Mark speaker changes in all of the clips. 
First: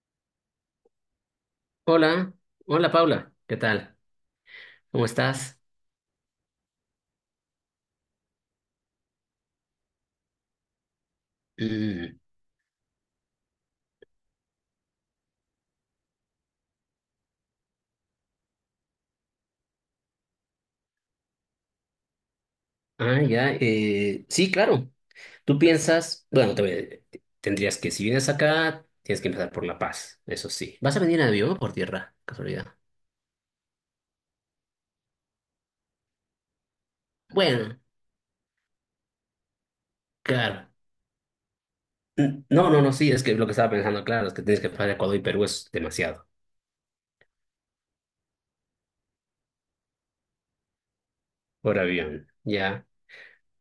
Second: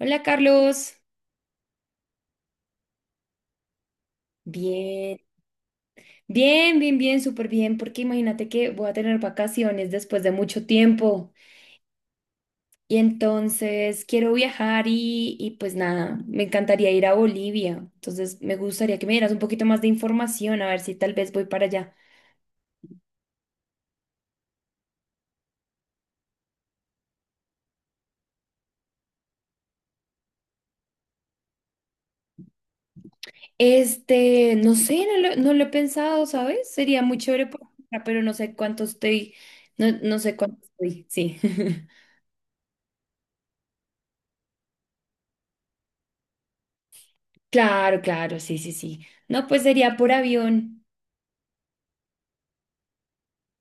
Speaker 1: Hola Carlos,
Speaker 2: Hola, hola Paula, ¿qué tal? ¿Cómo
Speaker 1: bien,
Speaker 2: estás?
Speaker 1: bien, súper bien, porque imagínate que voy a tener vacaciones después de mucho tiempo
Speaker 2: Mm,
Speaker 1: y entonces quiero viajar y pues nada, me encantaría ir a Bolivia, entonces me gustaría que me dieras un poquito más de información, a ver si tal vez voy para allá.
Speaker 2: ya, sí, claro. Tú piensas, bueno, tendrías que, si vienes acá, tienes que empezar por La Paz, eso sí. ¿Vas a venir en avión o por tierra? Casualidad.
Speaker 1: Este, no sé, no lo he pensado, ¿sabes? Sería muy chévere,
Speaker 2: Bueno,
Speaker 1: pero no sé cuánto estoy, no sé cuánto
Speaker 2: claro.
Speaker 1: estoy, sí.
Speaker 2: No, no, no, sí, es que lo que estaba pensando, claro, es que tienes que pasar Ecuador y Perú es demasiado
Speaker 1: Claro, claro, sí, sí, sí. No, pues sería por avión.
Speaker 2: por avión, ya.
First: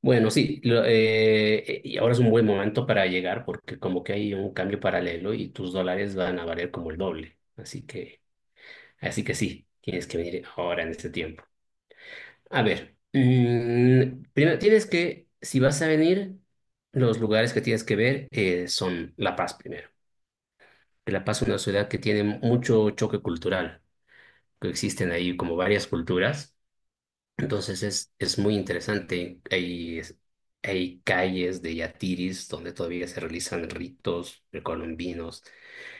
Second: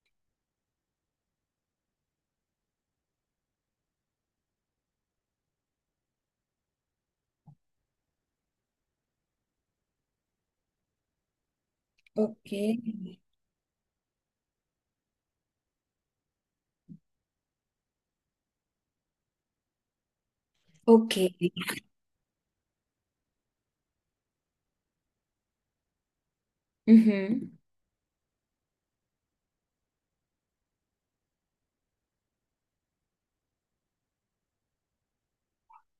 Speaker 2: Bueno, sí, y ahora es un buen momento para llegar porque como que hay un cambio paralelo y tus dólares van a valer como el doble, así que... Así que sí, tienes que venir ahora en este tiempo.
Speaker 1: Ok.
Speaker 2: A ver, primero tienes que, si vas a venir, los lugares que tienes que ver son La Paz primero. Que
Speaker 1: Ok.
Speaker 2: La Paz es una ciudad que tiene mucho choque cultural, que existen ahí como varias culturas.
Speaker 1: Ujú.
Speaker 2: Entonces es muy interesante. Hay calles de yatiris donde todavía se realizan ritos precolombinos.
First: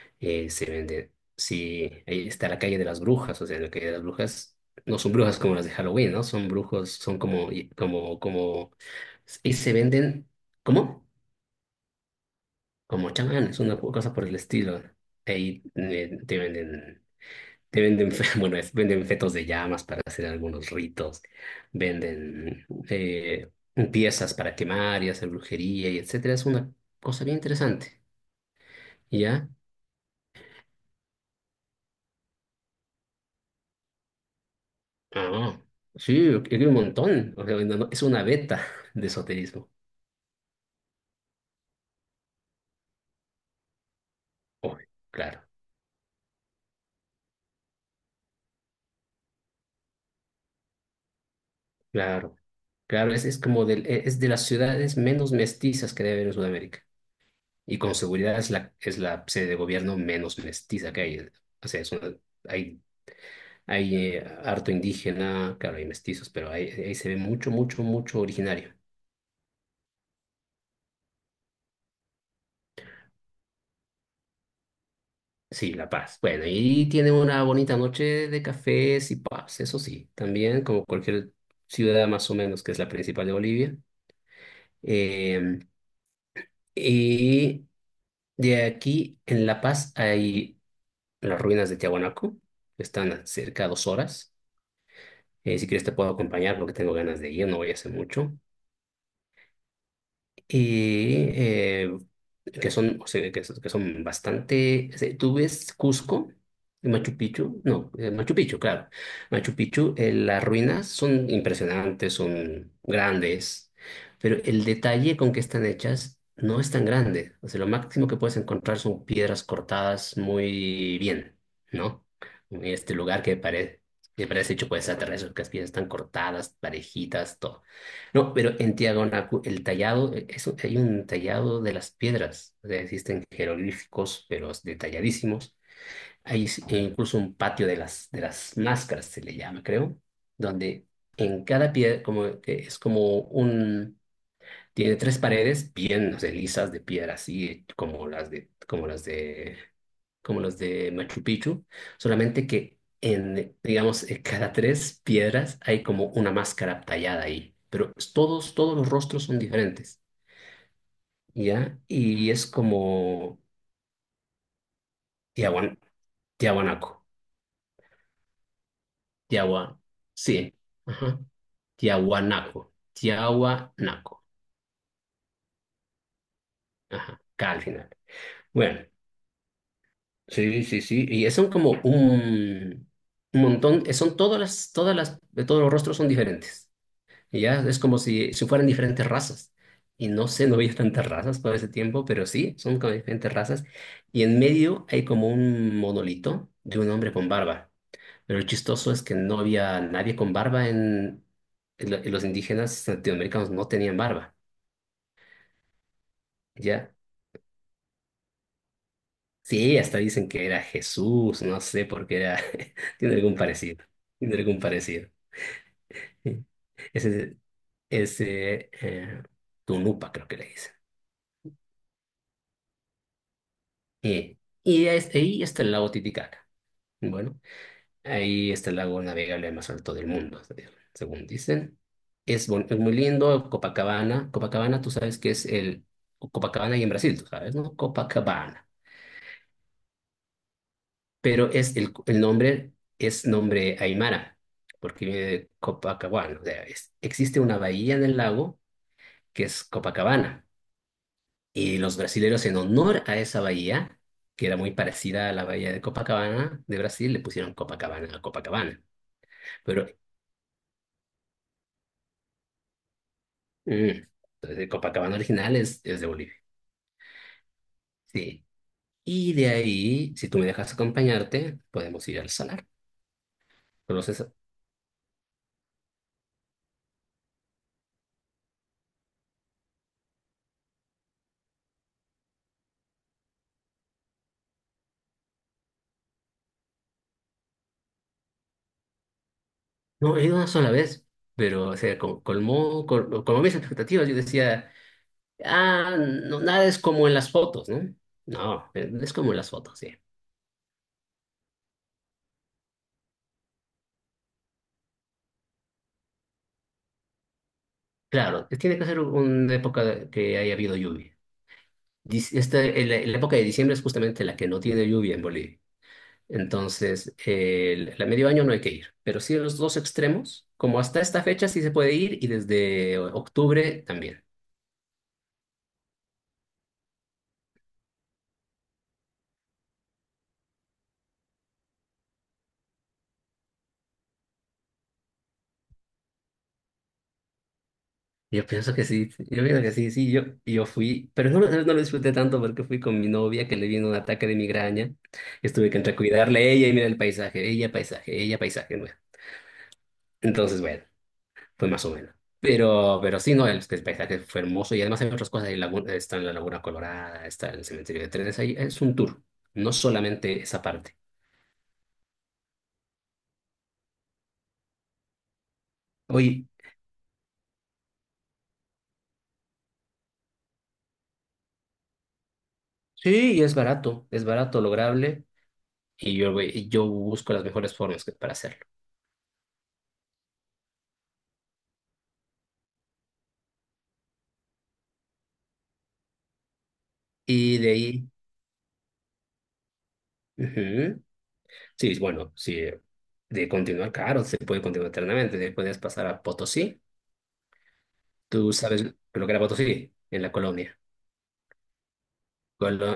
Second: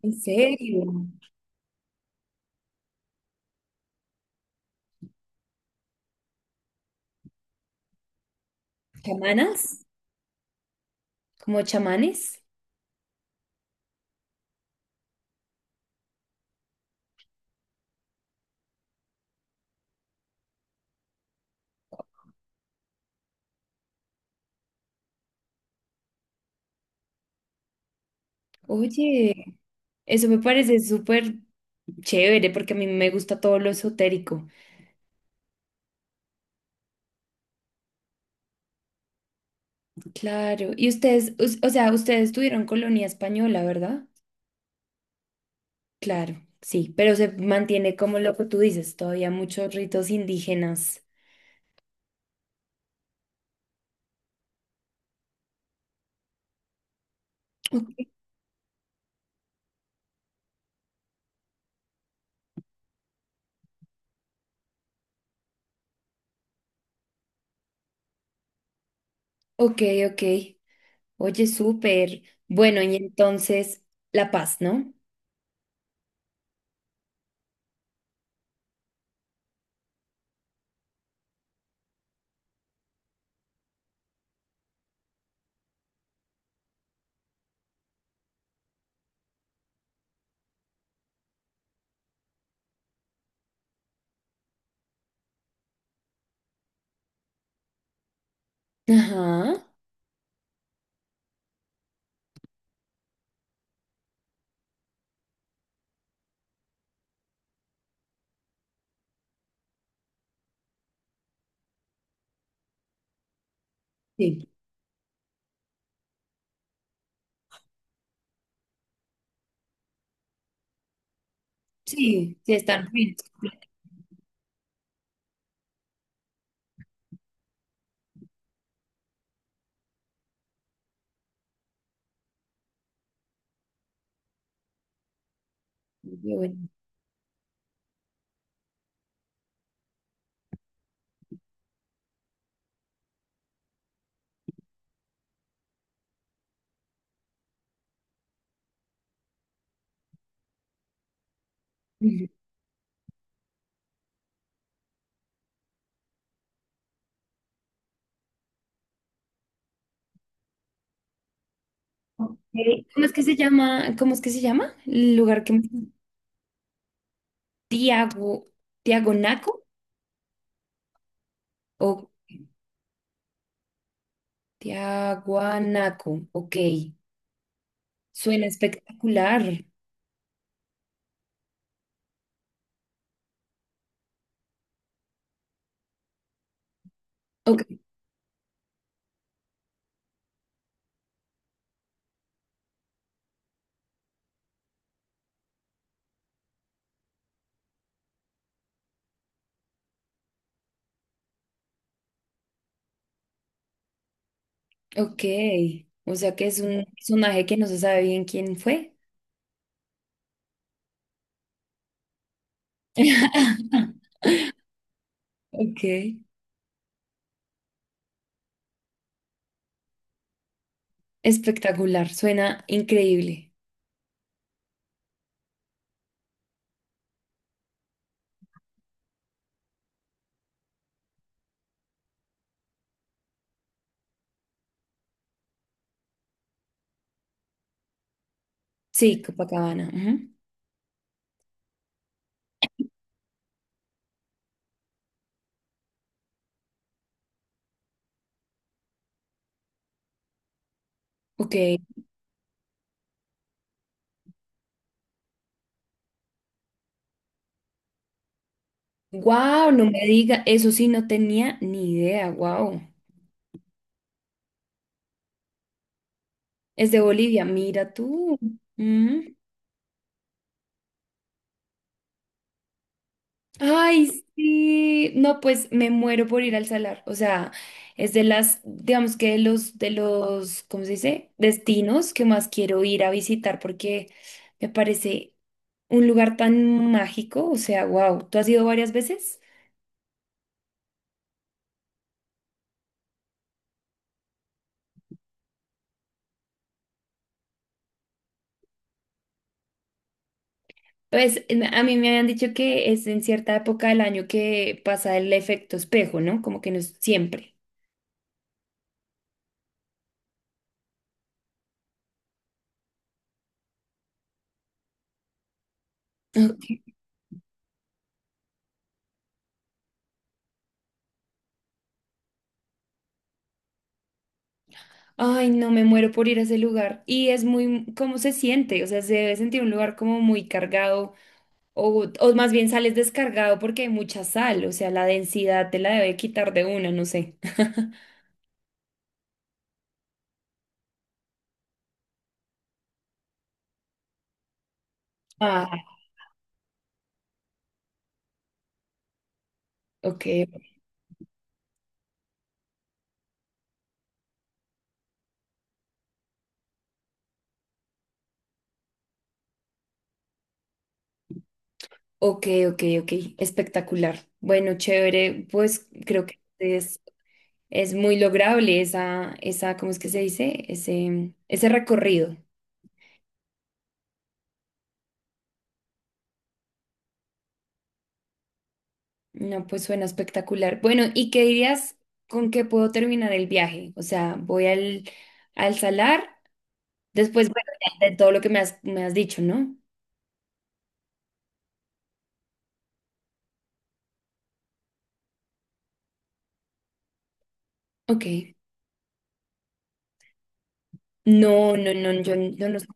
Speaker 1: ¿En
Speaker 2: Eh, se
Speaker 1: serio?
Speaker 2: vende. Sí, ahí está la calle de las brujas, o sea, la calle de las brujas no son brujas como las de Halloween, ¿no? Son brujos, son como, como, y
Speaker 1: ¿Chamanas?
Speaker 2: se venden, ¿cómo?
Speaker 1: ¿Como chamanes?
Speaker 2: Como chamanes, una cosa por el estilo. Ahí te venden, bueno, venden fetos de llamas para hacer algunos ritos, venden piezas para quemar y hacer brujería y etcétera. Es una cosa bien interesante, ¿ya?
Speaker 1: Oye, eso me parece súper chévere porque a mí me gusta todo lo esotérico.
Speaker 2: Ah, sí, aquí hay un montón. O sea, no, es una beta de esoterismo.
Speaker 1: Claro. Y ustedes, o sea, ustedes tuvieron colonia española, ¿verdad?
Speaker 2: Oh, claro,
Speaker 1: Claro, sí, pero se mantiene como lo que tú dices, todavía muchos ritos indígenas.
Speaker 2: claro, claro. Es como es de las ciudades menos mestizas que debe haber en Sudamérica. Y con
Speaker 1: Ok,
Speaker 2: seguridad es la sede de gobierno menos mestiza que hay. O sea, hay, hay harto indígena, claro, hay mestizos, pero ahí, ahí se ve mucho, mucho, mucho originario.
Speaker 1: ok. Ok. Oye, súper. Bueno, y entonces, La Paz, ¿no?
Speaker 2: Sí, La Paz. Bueno, y tiene una bonita noche de cafés y pubs, eso sí. También, como cualquier ciudad más o menos que es la principal de Bolivia. Eh, y de aquí, en La Paz, hay las ruinas de Tiahuanaco, que están a cerca de dos horas. Si quieres te puedo acompañar porque tengo ganas de ir, no voy a hacer mucho.
Speaker 1: Ajá.
Speaker 2: Y que son, o sea, son que son bastante... O sea, tú ves Cusco, y Machu Picchu, no, Machu Picchu, claro. Machu Picchu, las ruinas son impresionantes, son grandes, pero
Speaker 1: Sí,
Speaker 2: el detalle con que están hechas no es tan grande. O sea, lo máximo que puedes encontrar son piedras cortadas muy bien, ¿no?
Speaker 1: sí, sí,
Speaker 2: En
Speaker 1: están
Speaker 2: este lugar que parece... Que parece hecho por extraterrestres, que las piedras están cortadas, parejitas, todo. No, pero en Tiahuanacu, el tallado, hay un tallado de las piedras. O sea, existen jeroglíficos, pero detalladísimos.
Speaker 1: bien.
Speaker 2: E incluso un patio de las máscaras, se le llama, creo, donde en cada piedra, como que es como un, tiene tres paredes bien, no sé, lisas de piedra, así como como las de como los de Machu Picchu,
Speaker 1: Ujú.
Speaker 2: solamente que en, digamos, en cada tres piedras hay como una máscara tallada ahí, pero todos, todos los rostros son diferentes, ¿ya? Y
Speaker 1: Ok.
Speaker 2: es
Speaker 1: ¿Cómo es que se
Speaker 2: como
Speaker 1: llama? ¿Cómo es que se llama? El lugar que... me...
Speaker 2: Tiahuan, Tiahuanaco,
Speaker 1: Tiago, Tiagonaco
Speaker 2: Tiahua, sí, ajá,
Speaker 1: o
Speaker 2: Tiahuanaco, Tiahuanaco,
Speaker 1: Tiaguanaco. Ok.
Speaker 2: ajá, K al final.
Speaker 1: Suena
Speaker 2: Bueno,
Speaker 1: espectacular.
Speaker 2: sí, sí, sí, y son como un montón, son todos los rostros son diferentes. Y ya
Speaker 1: Ok,
Speaker 2: es como si, si fueran diferentes razas. Y no sé, no veía tantas razas por ese tiempo, pero sí, son como diferentes razas. Y en medio hay como un monolito de un hombre con barba. Pero lo chistoso es que no había nadie con barba en... En los indígenas latinoamericanos no tenían barba,
Speaker 1: ok. O sea que es un
Speaker 2: ¿ya?
Speaker 1: personaje que no se sabe bien quién fue.
Speaker 2: Sí, hasta dicen que era Jesús, no sé por qué era... Tiene algún parecido, tiene algún parecido.
Speaker 1: Ok.
Speaker 2: Sí. Ese, ese Tunupa creo que le dicen.
Speaker 1: Espectacular. Suena increíble.
Speaker 2: Eh, Ahí está el lago Titicaca. Bueno, ahí está el lago navegable más alto del mundo, según dicen. Es muy lindo, Copacabana. Copacabana, tú sabes que es el... Copacabana y en Brasil, tú sabes, ¿no? Copacabana.
Speaker 1: Sí, Copacabana. Ujú.
Speaker 2: Pero el nombre es nombre Aymara, porque viene de Copacabana. O sea, existe una bahía en el lago que es Copacabana.
Speaker 1: Ok.
Speaker 2: Y los brasileros, en honor a esa bahía, que era muy parecida a la bahía de Copacabana de Brasil, le pusieron Copacabana a Copacabana.
Speaker 1: Wow, no
Speaker 2: Pero
Speaker 1: me diga. Eso sí, no tenía ni idea. Wow.
Speaker 2: mm, entonces el Copacabana original es de Bolivia.
Speaker 1: Es de Bolivia, mira tú.
Speaker 2: Sí.
Speaker 1: Mm.
Speaker 2: Y de ahí, si tú me dejas acompañarte, podemos ir al salar.
Speaker 1: Ay,
Speaker 2: Conoces-
Speaker 1: sí. No, pues me muero por ir al salar. O sea, es de las, digamos que de los, ¿cómo se dice? Destinos que más quiero ir a visitar porque me parece un lugar tan mágico. O sea, wow. ¿Tú has ido varias veces?
Speaker 2: No, he ido una sola vez, pero o sea, colmó, colmó mis expectativas. Yo decía, ah, no, nada es como en las fotos, ¿no? No, es como en las fotos, sí.
Speaker 1: Pues a mí me habían dicho que es en cierta época del año que pasa el efecto espejo, ¿no? Como que no es siempre.
Speaker 2: Claro, tiene que ser una época que haya habido lluvia. La época de diciembre es justamente la que no tiene lluvia en Bolivia. Entonces, la medio año no hay que ir, pero sí en los dos extremos, como hasta esta fecha sí se puede ir y desde octubre también.
Speaker 1: Ay, no me muero por ir a ese lugar. Y es muy, ¿cómo se siente? O sea, se debe sentir un lugar como muy cargado o más bien sales descargado porque hay mucha sal, o sea, la densidad te la debe quitar de una, no sé.
Speaker 2: Yo pienso que sí, yo pienso que sí, sí, yo fui, pero no, no lo disfruté tanto porque fui con mi novia que le vino un ataque de migraña. Estuve que
Speaker 1: Ah,
Speaker 2: entre cuidarle a ella y mirar el paisaje, ella paisaje, ella paisaje, bueno.
Speaker 1: ok,
Speaker 2: Entonces, bueno. Pues más o menos. Pero sí, no, el paisaje fue hermoso y además hay otras cosas. Está en la Laguna Colorada, está el cementerio de trenes. Ahí es un tour, no solamente esa parte.
Speaker 1: ok, ok, ok, espectacular. Bueno, chévere, pues creo que
Speaker 2: Oye,
Speaker 1: es muy lograble esa, esa, ¿cómo es que se dice? Ese recorrido.
Speaker 2: sí, y es barato, lograble. Y yo busco las mejores formas para hacerlo.
Speaker 1: No, pues suena espectacular. Bueno, ¿y qué dirías con qué puedo terminar el viaje? O sea, voy al, al salar, después,
Speaker 2: Y
Speaker 1: bueno,
Speaker 2: de ahí,
Speaker 1: ya de todo lo que me has dicho, ¿no?
Speaker 2: ujú, sí, bueno, sí, de continuar, claro, se puede continuar eternamente. De ahí puedes pasar a Potosí. Tú
Speaker 1: Ok.
Speaker 2: sabes lo que era Potosí en la colonia.
Speaker 1: No, no, no, yo no lo sé.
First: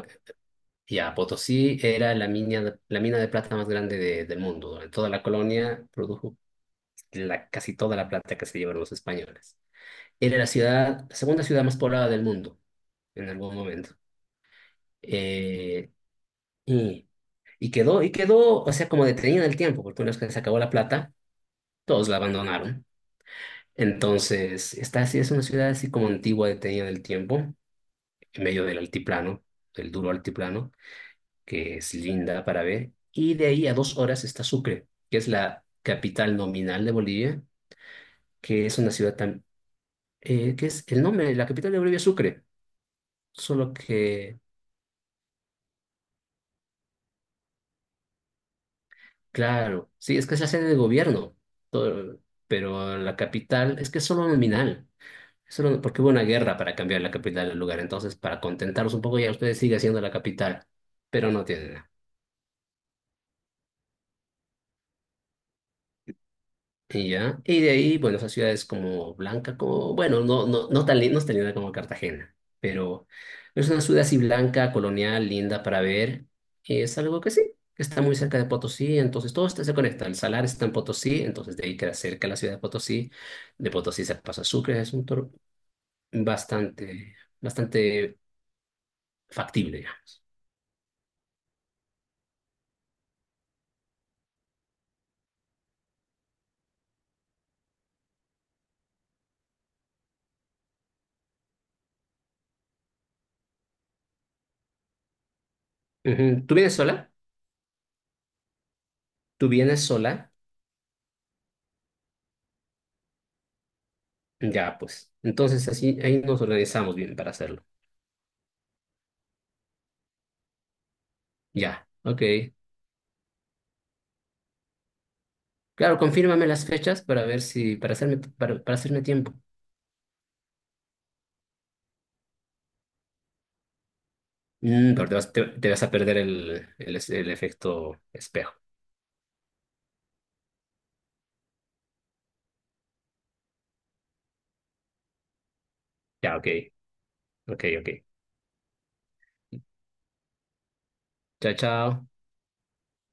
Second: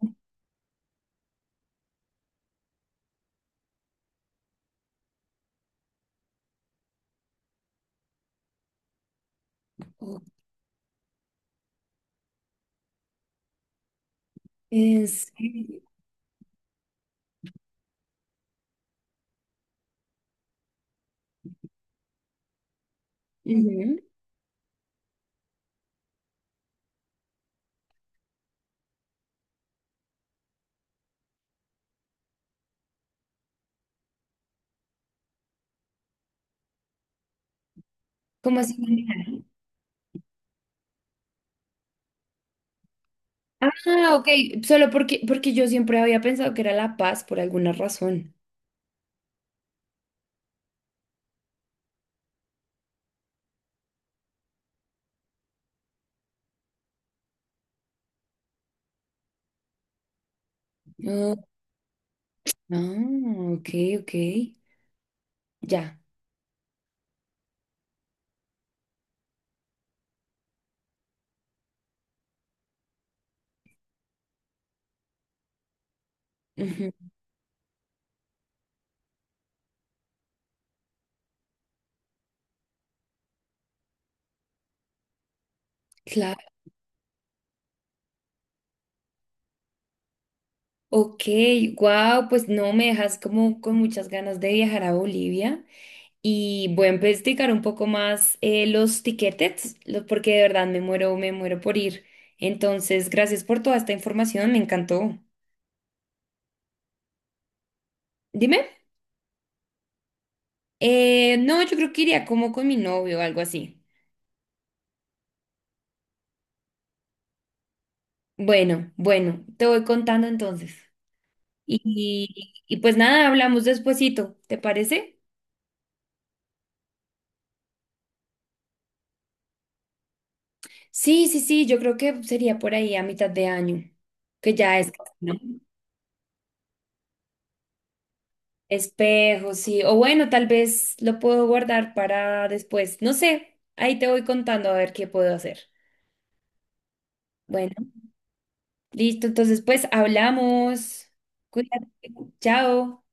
Speaker 2: Ya, Potosí era la mina de plata más grande del mundo. Durante toda la colonia produjo casi toda la plata que se llevaron los españoles. Era la segunda ciudad más poblada del mundo en algún momento.
Speaker 1: ¿En serio?
Speaker 2: Eh, y, y quedó, o sea, como detenida en el tiempo, porque una vez que se acabó la plata, todos la abandonaron.
Speaker 1: Ujú.
Speaker 2: Entonces, esta sí es una ciudad así como antigua, detenida en el tiempo, en medio del altiplano, del duro altiplano. Que es linda para ver, y de ahí a dos horas está Sucre, que es la capital nominal de Bolivia,
Speaker 1: ¿Cómo
Speaker 2: que
Speaker 1: así?
Speaker 2: es una ciudad
Speaker 1: ¿Manejar?
Speaker 2: tan, que es el nombre de la capital de Bolivia, es Sucre, solo
Speaker 1: Ah, ok,
Speaker 2: que,
Speaker 1: solo porque, porque yo siempre había pensado que era La Paz por alguna razón.
Speaker 2: claro, sí, es que es la sede de gobierno, todo- pero la capital es que es solo nominal, solo, porque hubo una guerra para cambiar la capital del lugar, entonces para contentarlos un poco ya ustedes sigue siendo la capital, pero
Speaker 1: Oh,
Speaker 2: no tiene nada.
Speaker 1: ah, ok, ok, ya.
Speaker 2: Y ya. Y de ahí, bueno, esas ciudades como blanca, como, bueno, no tan, no es tan linda como Cartagena, pero es una ciudad así blanca, colonial, linda para ver. Y
Speaker 1: Ujú.
Speaker 2: es algo que sí, que está muy cerca de Potosí, entonces todo esto se conecta. El Salar está en Potosí, entonces de ahí queda cerca la ciudad de Potosí. De Potosí se pasa a Sucre, es un tour
Speaker 1: Claro.
Speaker 2: bastante, bastante factible, digamos.
Speaker 1: Ok, wow, pues no, me dejas como con muchas ganas de viajar a Bolivia y voy a investigar un poco más los tiquetes, porque de verdad me muero por ir. Entonces, gracias por toda esta información, me encantó.
Speaker 2: Ujú. ¿Tú vienes sola?
Speaker 1: Dime.
Speaker 2: ¿Tú vienes sola?
Speaker 1: No, yo creo que iría como con mi novio o algo así.
Speaker 2: Ya, pues. Entonces así, ahí nos organizamos bien para hacerlo.
Speaker 1: Bueno, bueno, te voy contando entonces.
Speaker 2: Ya, ok.
Speaker 1: Y pues nada, hablamos despuesito, ¿te parece?
Speaker 2: Claro, confírmame las fechas para ver si, para hacerme tiempo.
Speaker 1: Sí, sí, sí, yo creo que sería por ahí a mitad de año, que ya es,
Speaker 2: Mm, pero te vas,
Speaker 1: ¿no?
Speaker 2: te vas a perder el efecto espejo.
Speaker 1: Espejos, sí. O bueno, tal vez lo puedo guardar para después. No sé, ahí te voy contando a ver qué puedo hacer.
Speaker 2: Ya, ok, ok,
Speaker 1: Bueno,
Speaker 2: ok.
Speaker 1: listo, entonces pues hablamos.
Speaker 2: Chao,
Speaker 1: Cuídate.
Speaker 2: chao.
Speaker 1: Chao.